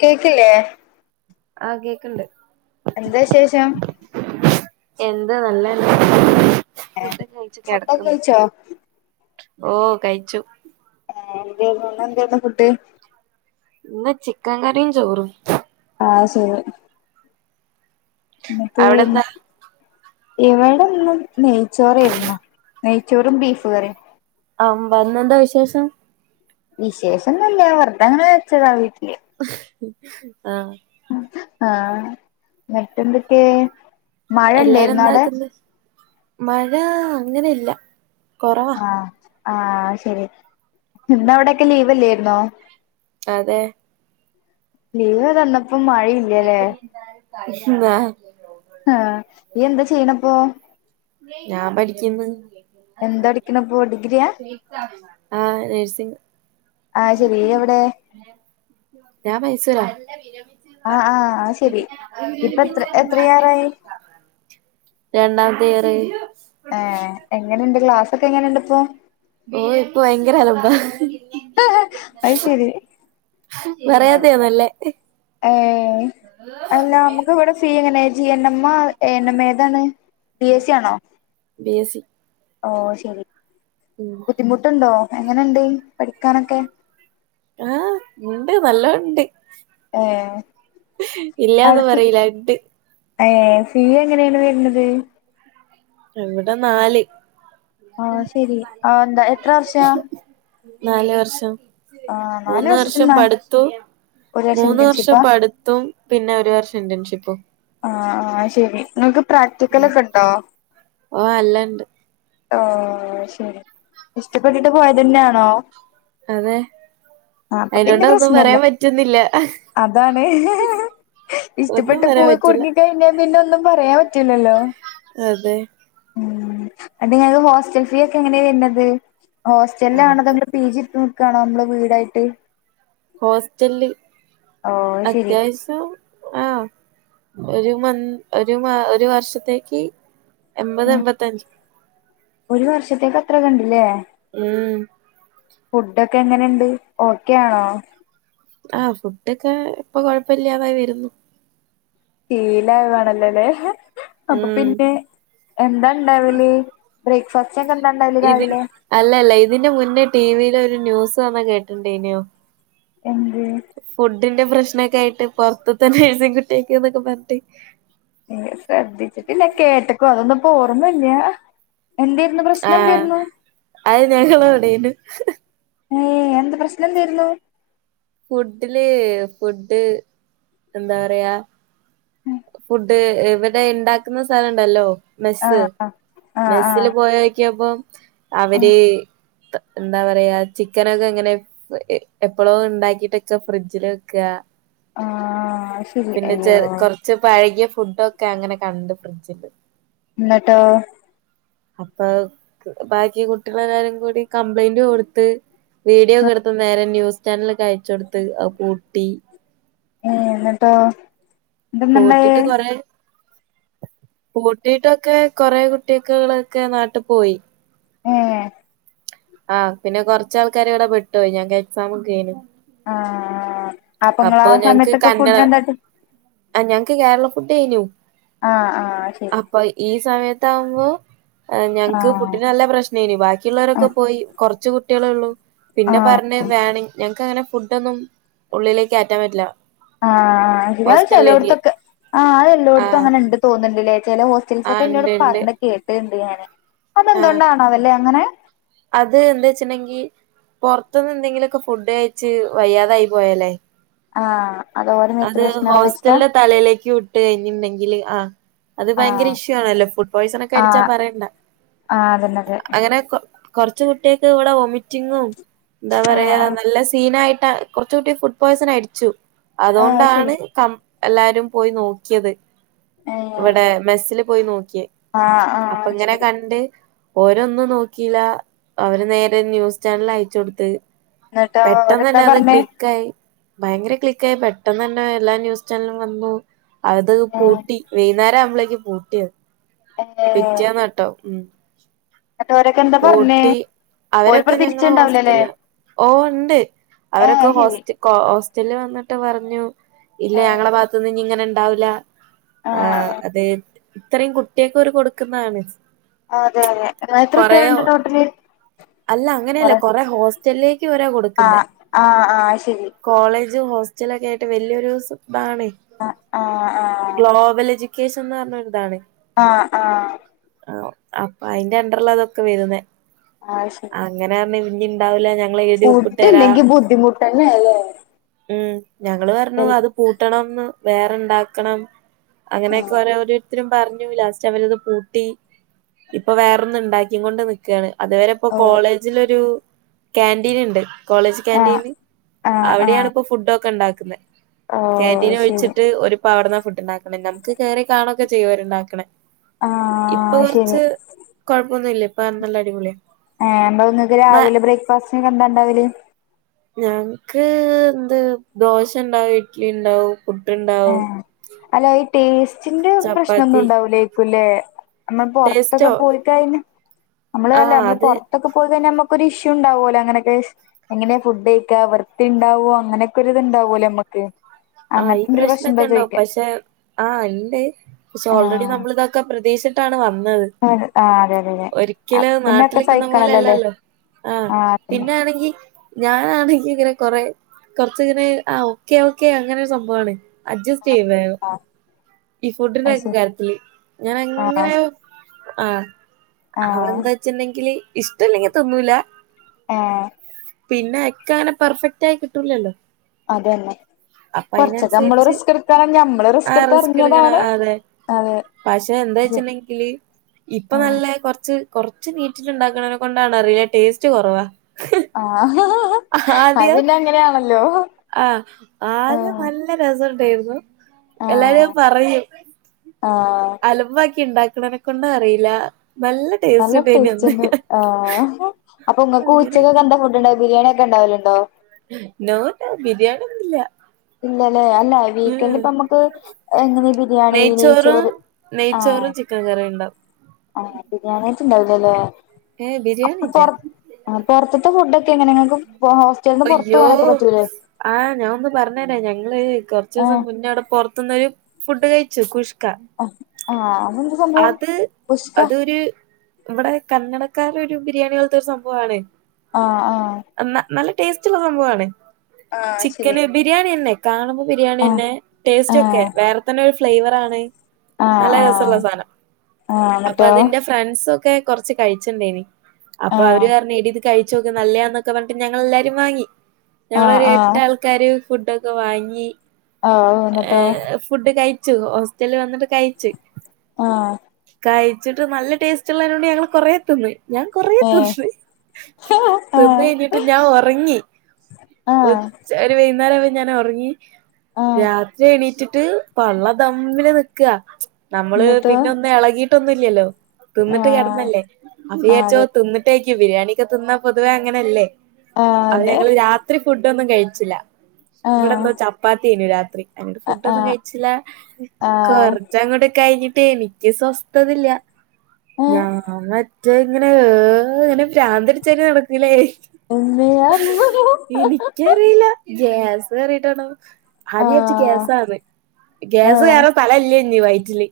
Cake ല്ലെ ആ കേക്ക്‌ണ്ട് എന്താ വിശേഷം. എന്താ നല്ലന്നെ എ ഫുഡ് കഴിച്ച് ഫുഡോക്കെ കിടക്കുന്നു കഴിച്ചോ. ഓ കഴിച്ചു ഏ എന്തേയ്ര്ന്നു [unintelligible] ഫുഡ് ഇന്ന് ചിക്കൻ കറിയും ചോറും ആ ശരി. ഇങ്ങക്കെ അവിടെന്താ ഇവടെന്ന് നെയ്ച്ചോറയിര്ന്നു നെയ്ച്ചോറും ബീഫ് കറിം അ [unintelligible] എന്താ വിശേഷം, വിശേഷന്നുല്ല വെർതങ്ങനെ വെച്ചതാ വീട്ടില്, ആ ആഹ് മറ്റെന്തൊക്കെ എല്ലാരും മഴണ്ടെയ്രുന്നോവ്ടെ, എന്താക്ക്ന്ന് മഴ അങ്ങനെല്ല, ആ ആ അയ് ശരി ഇന്ന് അവടെക്കെ ലീവല്ലെയ്രുന്നോ, അതെ, ലീവ് തന്ന ആ ആ നീ എന്താ ചെയ്യ്ണപ്പോ, ഞാൻ പഠിക്ക്‌ന്ന് എന്താ പഠിക്കണപ്പോ ഡിഗ്രിയാ ആ നൈസിങ് ആയ് ശെരി ഇയ്യവ്ടെ, ഞാൻ മൈസൂരാ, ആഹ് ആഹ് അത് ശരി ഇപ്പൊ എത്ര പിന്നെ എത്രയാറായി രണ്ടാമത്തെ ഇയറ്, ഏ എങ്ങനെണ്ട് ക്ലാസക്കെ എങ്ങനെണ്ട് ഇപ്പോ, ഓ ഇപ്പ ഭയങ്കര അലമ്പാ, അയ് ശരി, പറയാത്തെ നല്ലേ, ഏ അല്ല അമ്മക്ക് ഇവടെ ഫീ എങ്ങനെ ജി മ്മ എനം ഏതാണ് ബി എസ് സി ആണോ ബി എസ് സി ഓ ശരി, ഉം ബുദ്ധിമുട്ട്ണ്ടോ എങ്ങനെണ്ട് പഠിക്കാനൊക്കെ, ആ ഇണ്ട് നല്ലോണ്ട്, ഏഹ് ഇല്ലാന്ന് പറീല ഇട്ട് ഏ ഫീ എങ്ങനെണ് വര്ന്നത് ഇവ്ടെ നാല്, ആ ശരി ആ എന്താ എത്ര വർഷ നാല് വർഷം ആഹ് നാല് മൂന്ന് വർഷം വർഷത്തിന്നാ പഠിത്തം ഒരു മൂന്ന് വർഷം ഇന്റേൺഷിപ്പാ പട്‌ ത്തും പിന്നെ ഒര് വർഷം ഇന്റൺഷിപ്പും, ആ ആ ശെരി ഇങ്ങൾക്ക് പ്രാക്ടിക്കലൊക്കെ ഇണ്ടോ? ഓ അല്ല ണ്ട്, ഓ ശരി ഇഷ്ടപ്പെട്ടിട്ട് പോയതന്നെണോ അതെ. ആ അപ്പൊ പിന്നെ അയിനോണ്ട് ഒന്നും പ്രശ്നല്ല പറയാൻ പറ്റുന്നില്ല അതാണ്. ഒന്നും പറയാൻ ഇഷ്ടപ്പെട്ട്പോയി പറ്റില്ല കുട്‌ങ്ങിക്കഴിഞ്ഞാ പിന്നെ ഒന്നും പറയാം പറ്റൂലല്ലോ. അതെ. അ നിങ്ങക്ക് ഹോസ്റ്റൽ ഫീ ഒക്കെ എങ്ങനെ വര്ന്നത് ഹോസ്റ്റൽ ലാണോ അതോ അത് പീജിട്ത്ത് നിക്കാണോ നമ്മളെ വീടായിട്ട്, ഹോസ്റ്റൽ ഓ ശരി അത്യാവശ്യം, ആഹ് ഒരു മന്ത് ഒരു മ ഒരു വർഷത്തേക്ക്, എൺപത് ഉം എൺപത്തഞ്ച്. ഒരു വർഷത്തേക്ക് അത്രകെണ്ടില്ലേ? ഉം. ഫുഡൊക്കെങ്ങനെണ്ട് ഓക്കെയാണോ, ആഹ് ഫുഡൊക്കെപ്പൊ കൊഴപ്പില്ലാതായി വരുന്നു, ശീലാകുവാണല്ലോല്ലേ അപ്പൊ ഉം പിന്നെ. എന്താണ്ടാവല് ബ്രേക്ക്ഫാസ്റ്റ്. ഉച്ചകെന്താ ഇണ്ടാൽ ഇതി അല്ലല്ല ഇതിന്റെ മുന്നേ ടിവിൽ ഒരു ന്യൂസ് വന്ന കെട്ടിണ്ടായിനിയൊ എന്ത് ഫുഡിന്റെ പ്രശ്നക്കെ ആയിട്ട് പുറത്തത്തെ നഴ്സിങകുട്ടിയൊക്കെന്നൊക്കെ പറഞ്ഞിട്ട് ഇല ശ്രദ്ധിച്ചിട്ടില്ല കേട്ടക്കൊ അതൊന്നപ്പോ ഓർമ്മല്ല എന്തേർന്നു പ്രശ്നം ആഹ് എന്തേർന്നു അത് ഞങ്ങളവിടേനു ഏഹ് എന്ത പ്രശ്നം എന്തായിരുന്നു ഫുഡില് ഫുഡ് എന്താറയാ ഇത് ഇവിടെ ഉണ്ടാക്കുന്ന സ്ഥലംണ്ടല്ലോ മെസ്സ് ആഹ് ആഹ് ആഹ് മെസ്സില് ആഹ് പോയക്കിയപ്പം ആഹ് അവര് എന്താ പറയാ ചിക്കനൊക്കെ ങ്ങനെ എപ്പളോ ഉണ്ടാക്കിട്ടൊക്ക ഫ്രിഡ്ജിൽ വെക്കുക ആഹ് ശരി പിന്നെ അയ്യോ ച കുറച്ച് പഴകിയ ഫുഡോക്കെ അങ്ങനെ കണ്ട് ഫ്രിഡ്ജില് ഇന്നട്ടോ അപ്പൊ ബാക്കി കുട്ടികളെല്ലാം കൂടി കംപ്ലൈന്റ് കൊടുത്ത് വീഡിയോ ഒക്കെ എടുത്ത് നേരെ ന്യൂസ് ചാനലൊക്കെ അയച്ച് കൊടുത്ത് അത്പൂട്ടി ഏഹ് ന്നട്ടോ പൂട്ടിട്ട് കൊറെ പൂട്ടിട്ടൊക്കെ കുറെ കൂട്ടികളൊക്കെ നാട്ടിൽ പോയി ഏഹ് ആ പിന്നെ കുറച്ചാൾക്കാർ ഇവിടെ പെട്ടോയി ഞങ്ങക്ക് എക്സാം ഒക്കെ ഏയിനിം ആഹ് അപ്പൊ നിങ്ങൾ ആ സമയത്തൊക്കെ ഫുഡ എന്താട്ടി ആ ഞങ്ങൾക്ക് കേരള ഫുഡ് ഏനു ആ ആ അയ്ശരി അപ്പൊ ഈ സമയത്താകുമ്പോ ആ ഞങ്ങൾക്ക് ആഹ് ഫുഡിന് ന നല്ല പ്രശ്നംഏനിം ബാക്കിയുള്ളവരൊക്കെ പോയി കുറച്ച കുട്ടികളെ ഉള്ളു പിന്നെ ആഹ് പറഞ്ഞത് വേണെങ്കി ഞങ്ങക്ക് അങ്ങനെ ഫുഡോന്നും ഉള്ളിലേക്ക് കയറ്റാൻ പറ്റില്ല ആ ആ അത് ഹോസ്റ്റലിലേക്ക് ചെലോടത്തൊക്കെ ആ അത് എല്ലോടത്തും ആഹ് അങ്ങനെ ഉണ്ട് തോന്നിണ്ടില്ലേ ചില ഹോസ്റ്റൽസ് ഒക്കെ ആഹ് എന്നോട് ഇണ്ട് ഇണ്ട് പറഞ്ഞ് കേട്ടുണ്ട് ഞാന് ആഹ് അതെന്തുകണ്ടണാവാലെ അങ്ങനെ അത് എന്താ വച്ച് ണ്ടെങ്കി പുറത്തുന്ന് എന്തെങ്കിലുക്കെ ഫുഡ് കഴിച്ച് വയ്യാതായി പോയാലേ ആഹ് ഓരെ മേത്ത് അത് പ്രശ്നാവും വെച്ചിട്ടാ ഹോസ്റ്റലിന്റെ തലയിലേക്കും ഇട്ട് കഴിഞ്ഞുണ്ടെങ്കില് ആ അത് ഭയങ്കര ആഹ് ഇഷ്യൂ ആണല്ലോ ഫുഡ് പോയ്സൺ ഒക്കെ അടിച്ചാ പറയണ്ട ആ അതന്നെ അതെ കുറച്ച് കുട്ടികക്ക് ഇവിടെ ഒമിറ്റിങ്ങും എന്താ ആഹ് പറയാ ആഹ് നല്ല സീനായിട്ട കുറച്ച കട്ടി ഫുഡ് പോയ്സൺ അടിച്ചു ആഹ് അത് ശരി അതുകൊണ്ടാണ് കം എല്ലാരും പോയി നോക്കിയത് ഏഹ് ഇവിടെ മെസ്സില് പോയി നോക്കിയേ ആഹ് ആഹ് അപ്പങ്ങനെ ശരി കണ്ട്. ഓരൊന്നും നോക്കീലാ അവര് നേരെ ന്യൂസ് ചാൻലയച്ചൊട്ത്ത്. ന്നട്ടോ ഓരെന്താ പെട്ടെന്നെന്നത് പർഞ്ഞേ ക്ലി ക്കായി ഭയങ്കര ക്ലിക്കായി പെട്ടെന്നന്നെ എല്ലാ ന്യൂസ് ചാൻലും വന്നു. അത് ഏഹ് പൂട്ടി. വൈന്നേരാവുമ്പളേക്കും പൂട്ടിയയ്. പിറ്റേന്നാട്ടോ. ഉം. ന്നട്ടോരൊക്കെന്താ പർഞ്ഞേ? ഊട്ടി ഓര് അവരൊക്കെ ഞങ്ങളെ പ്രതീക്ഷിച്ച്ണ്ടാവൂലല്ലേ ഹോസ്റ്റലാ ഓഹ് ണ്ട് ഏഹ് അവരൊക്കെ അത് ശരി ഹോസ്റ്റ കോ ഹോസ്റ്റല് വന്ന്ട്ട് പറഞ്ഞു ഇല്ല ആഹ് ഞങ്ങളെ ഭാഗത്തുന്ന് ഞ്ഞിങ്ങനെണ്ടാവൂല്ല ആഹ്, അത് ഇത്രയും കുട്ട്യേക്കൊര് കൊട്ക്ക്ന്നാ [unintelligible] ആഹ് അതെ അതെ എത്ര കൊറേ ഓ കുട്ട്യേള്ണ്ട് ടോട്ടല് അല്ല അങ്ങനെയല്ല കൊറേ ഹോസ് റ്റല്ലേയ്ക്ക് വരാ കൊട് ആഹ്, ആഹ്, ആഹ് ശെരി. കോളേജും ഹോസ്റ്റലൊക്കേയ്ട്ട് വെല്ല്യൊരു സബ്ബാണ് ആഹ് ആഹ് ഗ്ലോബലെജു ക്കേഷ്ന്നർഞ്ഞൊര്താണ്. ആഹ്, ആഹ്. ആ അ അയ്ന്റണ്ടറ്ലാതൊക്കെ വെര്ന്നേ. ആയ്ശെരി. അങ്ങനാർഞ്ഞി ഞ്ഞിണ്ടാവൂലാ ഞ ഫുഡ്ഡില്ലെങ്കീ ബുദ്ധിമുട്ടെന്നേലേ. ഉം. ഞങ്ങള് പർഞ്ഞൂ അത് പൂട്ടണംന്ന് വേറെണ്ടാക്കണം ആഹ് അങ്ങനേക്കോരോര് ര്ത്തരും പർഞ്ഞു ലാസ്റ്റ് അവരത് പൂട്ടി. ഇപ്പൊ വേറൊന്ന്ണ്ടാക്കിങ്ങൊണ്ട് നിക്കാണ്. അത് വെരെ പ്പോ ഓഹ് കോളേജിലൊരു കാന്റീന്ണ്ട്. കോളേജ് ആഹ് കേന്റീന്. ആഹ് അവിടെയാണ് ആഹ് പ്പോ ഫുഡൊക്കെണ്ടാക്ക്ന്നേ ഓഹ് ശരി കാന്റീനൊഴിച്ചിട്ട് ഓര്പ്പവട്ന്നാ ഫുഡ്ണ്ടാക്ക്ണേ. നമ്ക്ക് കേറി കാണൊക്കെ ചെയ്യു ഓര്ണ്ടാക്ക്ണേ. ഇപ്പൊ ആഹ് ശരി കൊർച്ച് കൊഴപ്പൊന്ന്ല്ല്യ ഇപ്പൊ ആ നല്ല അടിപൊളിയ. ഏഹ് [unintelligible] ങ്ങക്ക് രാവിലെ ബ്രേക്ക്ഫാസ്റ്റ്നെന്താണ്ടാവല്? ഞാങ്ങ്ക്ക് എന്ത് ദോശണ്ടാവും ഇഡ്ലിണ്ടാവും. പുട്ട്ണ്ടാ ഏഹ്, അല്ല ഈ ടേസ്റ്റിന്റെ ചപ്പാത്തി പ്രശ്നൊന്നുണ്ടാവൂലേ? ല്ലേ അമ്മ ടേസ്റ്റോ പൊർത്തൊക്കെ പോയിക്കഴിഞ്ഞ് അമ്മള് അല്ലേ ആഹ് അമ്മള് അത് പൊറ ഒക്ക പോയി കയിഞ്ഞാ അമ്മക്കൊരു ഇഷ്യൂണ്ടാവോലോ അങ്ങനൊക്കെ ഷ് എങ്ങന്യാ ഫുഡയ്ക്ക വർത്തിണ്ടാവോ അങ്ങനൊക്കൊരിത്ണ്ടാവോലോ അമ്മക്ക്. ആഹ് ഈ പ്രശ്നൊക്കെണ്ടാവും പഷ് ഷേ ആഹ്, ഇണ്ട്. ഷെ ഓൾറെഡി ആഹ് നമ്മള്തൊക്കെ പ്രതീഷിട്ടാണ് വന്നത്. ആ അതെ അതെ അതെ ഒരിയ്ക്കലയ് പിന്നൊക്കെ നാട്ടിലിക്ക്ന്ന സഹിക്കണല്ലോല്ലേ പോലെല്ലല്ലോ. ആഹ്, പിന്നാണെങ്കി ഞാ ആന്നെങ്കിങ്ങനെ കൊറേ കൊർച്ച്ങ്ങനെ ആ ഓക്കെ, ഓക്കെ അങ്ങനൊര് സംഭവാണ്. അജസ്റ്റെയ്യും വേഗം. അതന്നെ ഈ അത് ഫുഡിന്റൊക്കെ ശരി കാര്യത്തിൽ ഞാനങ്ങനേ ആഹ് ആഹ്. ആ ആഹ് എന്താച്ച്ണ്ടെങ്കില് ഇഷ്ടല്ലെങ്കി തിന്നൂലാ. ഏഹ് പിന്നെ എക്കെ അങ്ങനെ പെർഫെക്റ്റായി കിട്ടൂലല്ലോ. അതെന്നെ. അപ്പൊ കൊർച്ചൊക്കെ അമ്മളും അയിനനുസരിച്ച് റിസ്ക്കെട്ക്കണം ഞമ്മളു റിസ്കെട്ത്തെറങ്ങ്യതാണ്. പഷെ എന്താച്ചിണ്ടെങ്കില് ഇപ്പൊ ആഹ് നല്ലേ കൊർച്ച് കൊർച്ച് നീറ്റില്ണ്ടാക്ക്ണേനെ കൊണ്ടാണോ അറീല ടേസ്റ്റ് കൊറവാ. ആഹ് ഹ ഹ ഹ. ഹ ഹാദ്യോം ആഹ് ആദ്യം ആഹ് നല്ല ല്ല രസണ്ടേര്ന്നു. എല്ലാരും ആഹ് അയ് പറയും. ആഹ്. അലമ്പാക്കിണ്ടാക്ക്ണേനെക്കൊണ്ടറീല നല്ല ടേസ്റ്റ് നല്ല ഉണ്ടായിനി അന്ന് ടേസ്റ്റ്ണ്ട് ആ അപ്പൊ ഇങ്ങക്ക് അങ്ങനൊക്കെ ഉച്ചക്കൊക്കെന്താ ഫുഡ്ണ്ടാക്കാ ബിരിയാണി ഒക്കെണ്ടാവല് ണ്ടോ? നോ നോ ബിരേണിയൊന്നൂല്ല്യാ. ഇല്ലല്ലേ അല്ല വീക്കന്റ്പ്പൊമ്മക്ക് ഇങ്ങനേ ബിര്യാണി നെയ് നെയ്ച്ചോറും ചോറ് നെയ്ച്ചോറും ചിക്കൻ കറീണ്ടാവും. ആ ബിരിയാണ്യായിട്ട്ണ്ടാവൂലലേ. ഏ ബിര്യാണില്ല്യാ. ആ പൊറത്ത്ത്തെ ഫുഡൊക്കെങ്ങനെങ്ങക്ക് പ്പോ ഹോസ് അയ്യോ ആ ഞാ ഒന്ന് പറഞ്ഞേരാ ഞങ്ങള് കൊറച്ചോസം ആഹ് മുന്നെടെ പൊറ ത്ത്ന്നൊരു ഫുഡ് കഴിച്ചു കുഷ് ക്ക ആഹ് ആഹ് അതെന്താ സംഭവം അത് ഉസ്ക അതൊരു നമ്മടെ കന്നടക്കാരെ ഒരു ബിരിയാണി പോലത്തൊരു സംഭവാണ് ആ ആ ന്ന നല്ല ടേസ്റ്റുള്ള സംഭവാണ് ആഹ് ശരി ചിക്കന് ബിരിയാണിയെന്നെ കാണുമ്പൊ ആഹ് ബിരിയാണിയെന്നെ ടേസ്റ്റോക്കെ ആഹ് വേറെ തന്നെ ഒരു ഫ്ലേവർ ആണ് ആഹ് നല്ല രസൊള്ള ആഹ് സാധനം ആഹ് അപ്പൊ എന്നിട്ടോ അതിന്റെഫ് ഫ്രണ്ട്സൊക്കെ കൊറച്ച് കഴിചൊണ്ടേനി അപ്പൊ അവര് ആഹ് പറഞ്ഞ് എടീത് കഴിച്ചോക്ക് നല്ലേയാന്ന് ക്കെ പറഞ്ഞിട്ട് ഞങ്ങളെല്ലാരും വാങ്ങി ആഹ് ഞങ്ങളൊരു എട്ട് ആഹ് ആൾക്കാര് ഫുഡൊക്കെ വാങ്ങി ആഹ് ഏ എന്നിട്ടോ ഫുഡ് കയിച്ചു ഹോസ്റ്റലിൽ വന്നത് കയിച്ച് ആ കയിച്ചിട്ട് നല്ല ടേസ്റ്റ് ഉള്ളതിനോണ്ട് ഞങ്ങള് കൊറേ തിന്ന് ഞാൻ കൊറേ ഏഹ് തിന്ന് തിന്ന് ആഹ് കയിഞ്ഞിട്ട് ഞാൻ ഒറങ്ങി ഒ ആഹ് ച്ച ഒരു വൈകുന്നേരം ഞാൻ ഒറങ്ങി ആഹ് രാത്രി എണീറ്റിട്ട് പള്ള തമ്മില് നിക്കാ നമ്മള് എന്നിട്ടോ പിന്നെ ഒന്ന് എളകി ട്ടൊന്നുല്ല്യല്ലോ തിന്നിട്ട് ആഹ് കെടന്നല്ലേ അപ്പൊവിചാരിച്ചോ ആഹ് തിന്നി ട്ടേക്ക് ബിരിയാണിയൊക്കെ തിന്നാ പൊതുവെ അങ്ങനെയല്ലേ അപ്പ അതെ ഞങ്ങള് രാ ത്രി ഫുഡോന്നും കഴിച്ചില്ല ഇവിടെ ആഹ് എന്തോ ചപ്പാ ത്തിനു രാത്രി അത്കൊണ്ട് ഫുഡ്‌ അതെ ആഹ് ഒന്നും ആഹ് കഴിച്ചില്ല ആഹ് കൊർ ച്ചങ്ങ്ട്ട് കഴഞ്ഞിട്ട് എനിക്ക് സ്വസ്ഥതല്ല ഏഹ് ഞാൻ മ റ്റേ ഇങ്ങനെ ഏ ഇങ്ങനെ ഭ്രാന്ത്ടിച്ചെനെ നടക്കൂല്ലേ ഉമ്മേ ക്കറില്ല ഗ്യാസ് കേറിട്ടാണോ ആദ്യച്ച് ആഹ് ഗ്യാസാന്ന് ഗ്യാസ് ആഹ് കയറ സ്ഥല ഇല്ലഞ്ഞി വയറ്റില്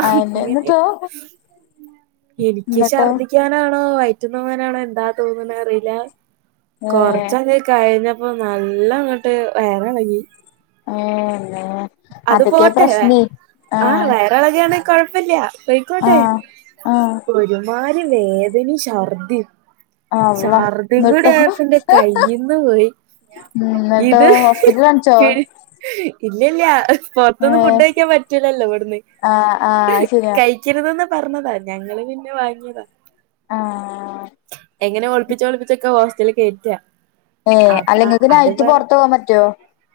ആഹ് അയെന്നെ എന്നിട്ടോ ഇങ്ങനായിട്ട് എനിക്ക് എന്നിട്ടോ ശർദ്ദിക്കാനാണോ വയറ്റിന്ന് പോവനാണോ എന്താ തോന്നണേ അറിയില്ല ഏഹ് കൊറച്ചങ്ങ് കഴിഞ്ഞപ്പോ നല്ലങ്ങട്ട് വയറളകി ഏ നേ അത് പോട്ടെ ആ വയറളകാണെങ്കി കൊഴപ്പല്ല്യ പോയ്ക്കോട്ടെ ആഹ് ആഹ് ഒരുമാരി വേദനീം ശർദീ അള്ളാ ശർദി കൂടി എന്നിട്ടോ ആയപ്പന്റെ കയീന്ന് പോയി ഉം ന്നട്ടോ ഹോസ്പിറ്റൽ കാണിച്ചോ? ഇല്ല്യല്ല്യ പൊറത്തൂന്ന് ഫുഡ് ഏഹ് കയിക്കാൻ പറ്റൂലല്ലോ ഇവിടുന്ന് ആഹ് ആഹ് ശരിയാ കയ് ക്കരുതെന്ന് പറഞ്ഞതാ ഞങ്ങള് പിന്നെ വാങ്ങിയതാ ആഹ് എങ്ങനെ ഒളിപ്പിച്ച് ഒളിപ്പിച്ചൊക്കെ ഹോസ്റ്റലി കയറ്റാ ഏ അല്ലങ്ങക്ക് നൈറ്റ് പൊറത്ത് പോവാൻ പറ്റോ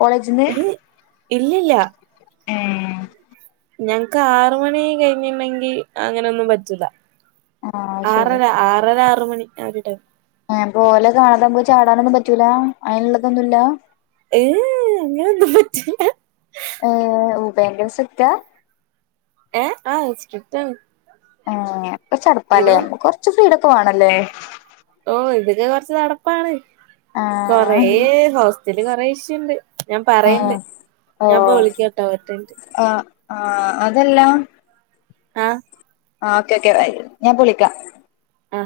കോളേജിന്ന് ഇല്ല്യല്ല്യ ഏ ഞങ്‌ക്ക് ആറ് മണി കഴിഞ്ഞിണ്ടെങ്കി അങ്ങനൊന്നും പറ്റൂല്ല ആഹ് ശരി ആറര ആറര ആറ് മണി ആ ഒരു ടൈം എ പോലെ കാണാതമ്മക്ക് ചാടാനൊന്നും പറ്റൂല അയ്നുള്ളതൊന്നുല്ല ഏഹ് അങ്ങനൊന്നും പറ്റൂല്ല ഏ ഉ ഭയങ്കര സ്‌ട്രിക്‌ട്ട ഏ ആ സ്ട്രിക്ട്ടാണ് ആ അപ്പ ചടപ്പാല്ലേ ഞമ്മക്ക് കൊർച്ച് ഫ്രീടൊക്കെ വാണല്ലേ ഓ ഇതൊക്കെ കൊർച്ച് നടപ്പാണ് കൊറേ ആഹ് ഹോസ്റ്റല് കൊറേ ഇഷ്യൂണ്ട് ഞാൻ ഏ പറയണ്ട് ഓ ഞാപ്പൊ വിളിക്കാട്ടോ ഒറ്റൻറ്റ് ആ ആ അതല്ല ആ ആ ഓക്കെ ഓക്കെ ബൈ ഞാപ്പൊ വിളിക്കാ അ